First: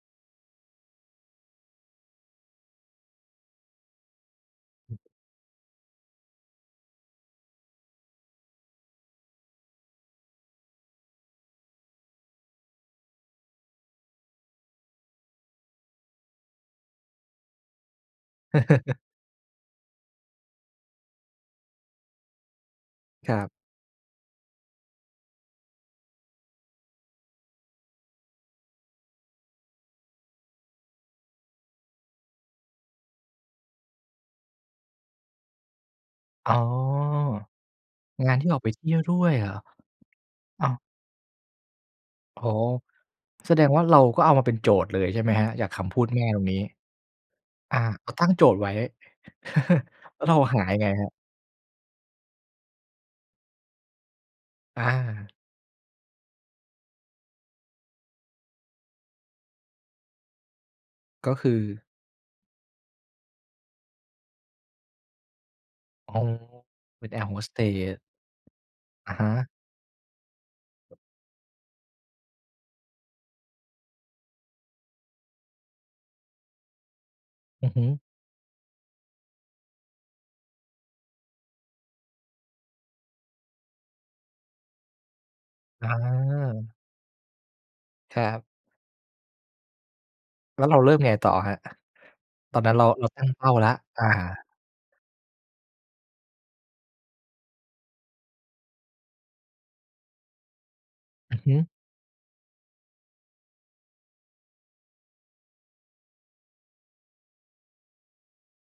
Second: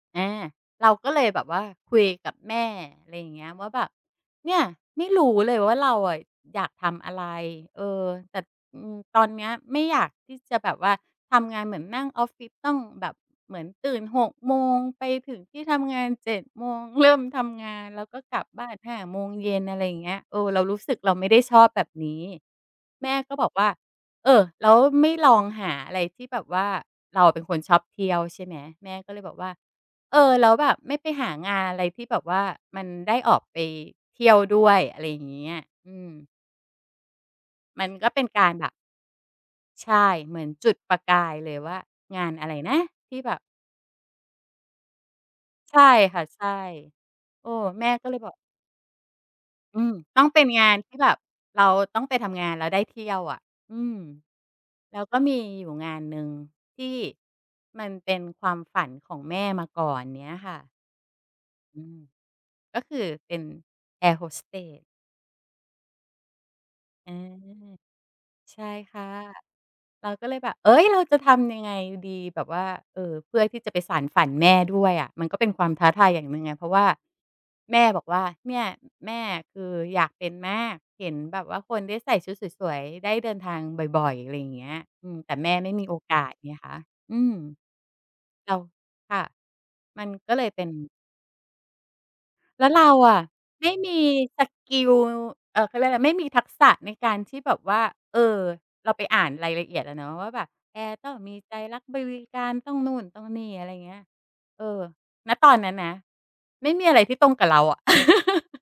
อา เราก็เลยแบบว่าคุยกับแม่ อะไรอย่างเงี้ย ว่าแบบ "เนี่ย ไม่รู้เลยว่าเราอะอยากทำอะไร เออ แต่ อือ ตอนเนี้ยไม่อยากที่จะแบบว่าทำงานเหมือนนั่งออฟฟิศ ต้องแบบเหมือนตื่น 6 โมงไปถึงที่ทำงาน 7 โมงเริ่มทำงาน แล้วก็กลับบ้าน 5 โมงเย็น" อะไรอย่างเงี้ย เออ เรารู้สึกเราไม่ได้ชอบแบบนี้ แม่คก็รับบ อกว่า "เออ แล้วไม่ลองหาอะไรที่แบบว่า" เราเป็นคนชอบเที่ยวใช่ไหม แม่ก็เลยบอกว่า "เออ แล้วแบบไม่ไปหางานอะไรที่แบบว่ามันได้ออกไปเที่ยวด้วย" อะไรอย่างเงี้ย อืม อ๋อ มัน ก็เป็นงานกทีา่รออกแบไปบ เที่ยวด้วยเหรอ ใช่ เหมือนอจุา ดประกายเลยว่างานอ๋อ อะไรนะที่แบบ แสดงว่าเราก็เอามาเป็นโจทย์เลยใช่ไหม ครับ? จากใชค่ำพูดคแ่มะ ่ตใชรง่ นี้ เออ อา แม่ก็กเ็ลยตั้บงอก โจทย์ไว้ อืม แตล้้อวงเรเาป็นหางายนังไงที่ครแับบ? บเราต้องไปทำงาน แล้วได้เที่ยวอะ อืม อแล้วก็มา ีอยู่งานหนึ่งที่มันเป็นความฝันของแม่มาก่อนเนี้ยค่ะ ก็คือ อืม ก็คือเป็นแอร์โฮสเตส อ๋อ เป็อนืแอร์โฮม สเตส ใช่ค่ะ อะฮะ เราก็เลยแบบ "เอ๊ย เราจะทำยังไงดี" แบบว่า เอ่อ เพื่อที่จะไปสานฝันแม่ด้วยอะ มันก็เป็นความท้าทายอย่างหนึ่งไง เพราะว่าอือแมฮ่ึ บอกว่า "เนี่ย แม่คืออยากเป็นมาก เห็นแบบว่าคนได้ใส่ชุดสวย ๆ ได้เดินทางบ่อย ๆ" อะไรอย่างเงี้ย อืม แต่แม่ไม่มี อโอกาสไงคา ะ อืม ครับ เรา ค่ะ มันก็เลยเแปล้็วน เราเริ่มไงต่ออะครับ? ตอนแล้นัว้นเเรรา าเราอตะั้งเป้าแไลม้ว ่มีอา สกิล เอ่อ เขาเรียกว่าอะไร ไม่มีทักษะในการที่แบบว่า เออ เราไปอ่านรายละเอียดอะเนาะว่าแบบ "แอร์ต้องมอืีอฮใจึ รักบริกา รต้องนู่น ต้องนี่" อะไรอย่างเงี้ย เออ ณ ตอนนั้นนะ ไม่มีอะไรที่ตรงกับเราอะ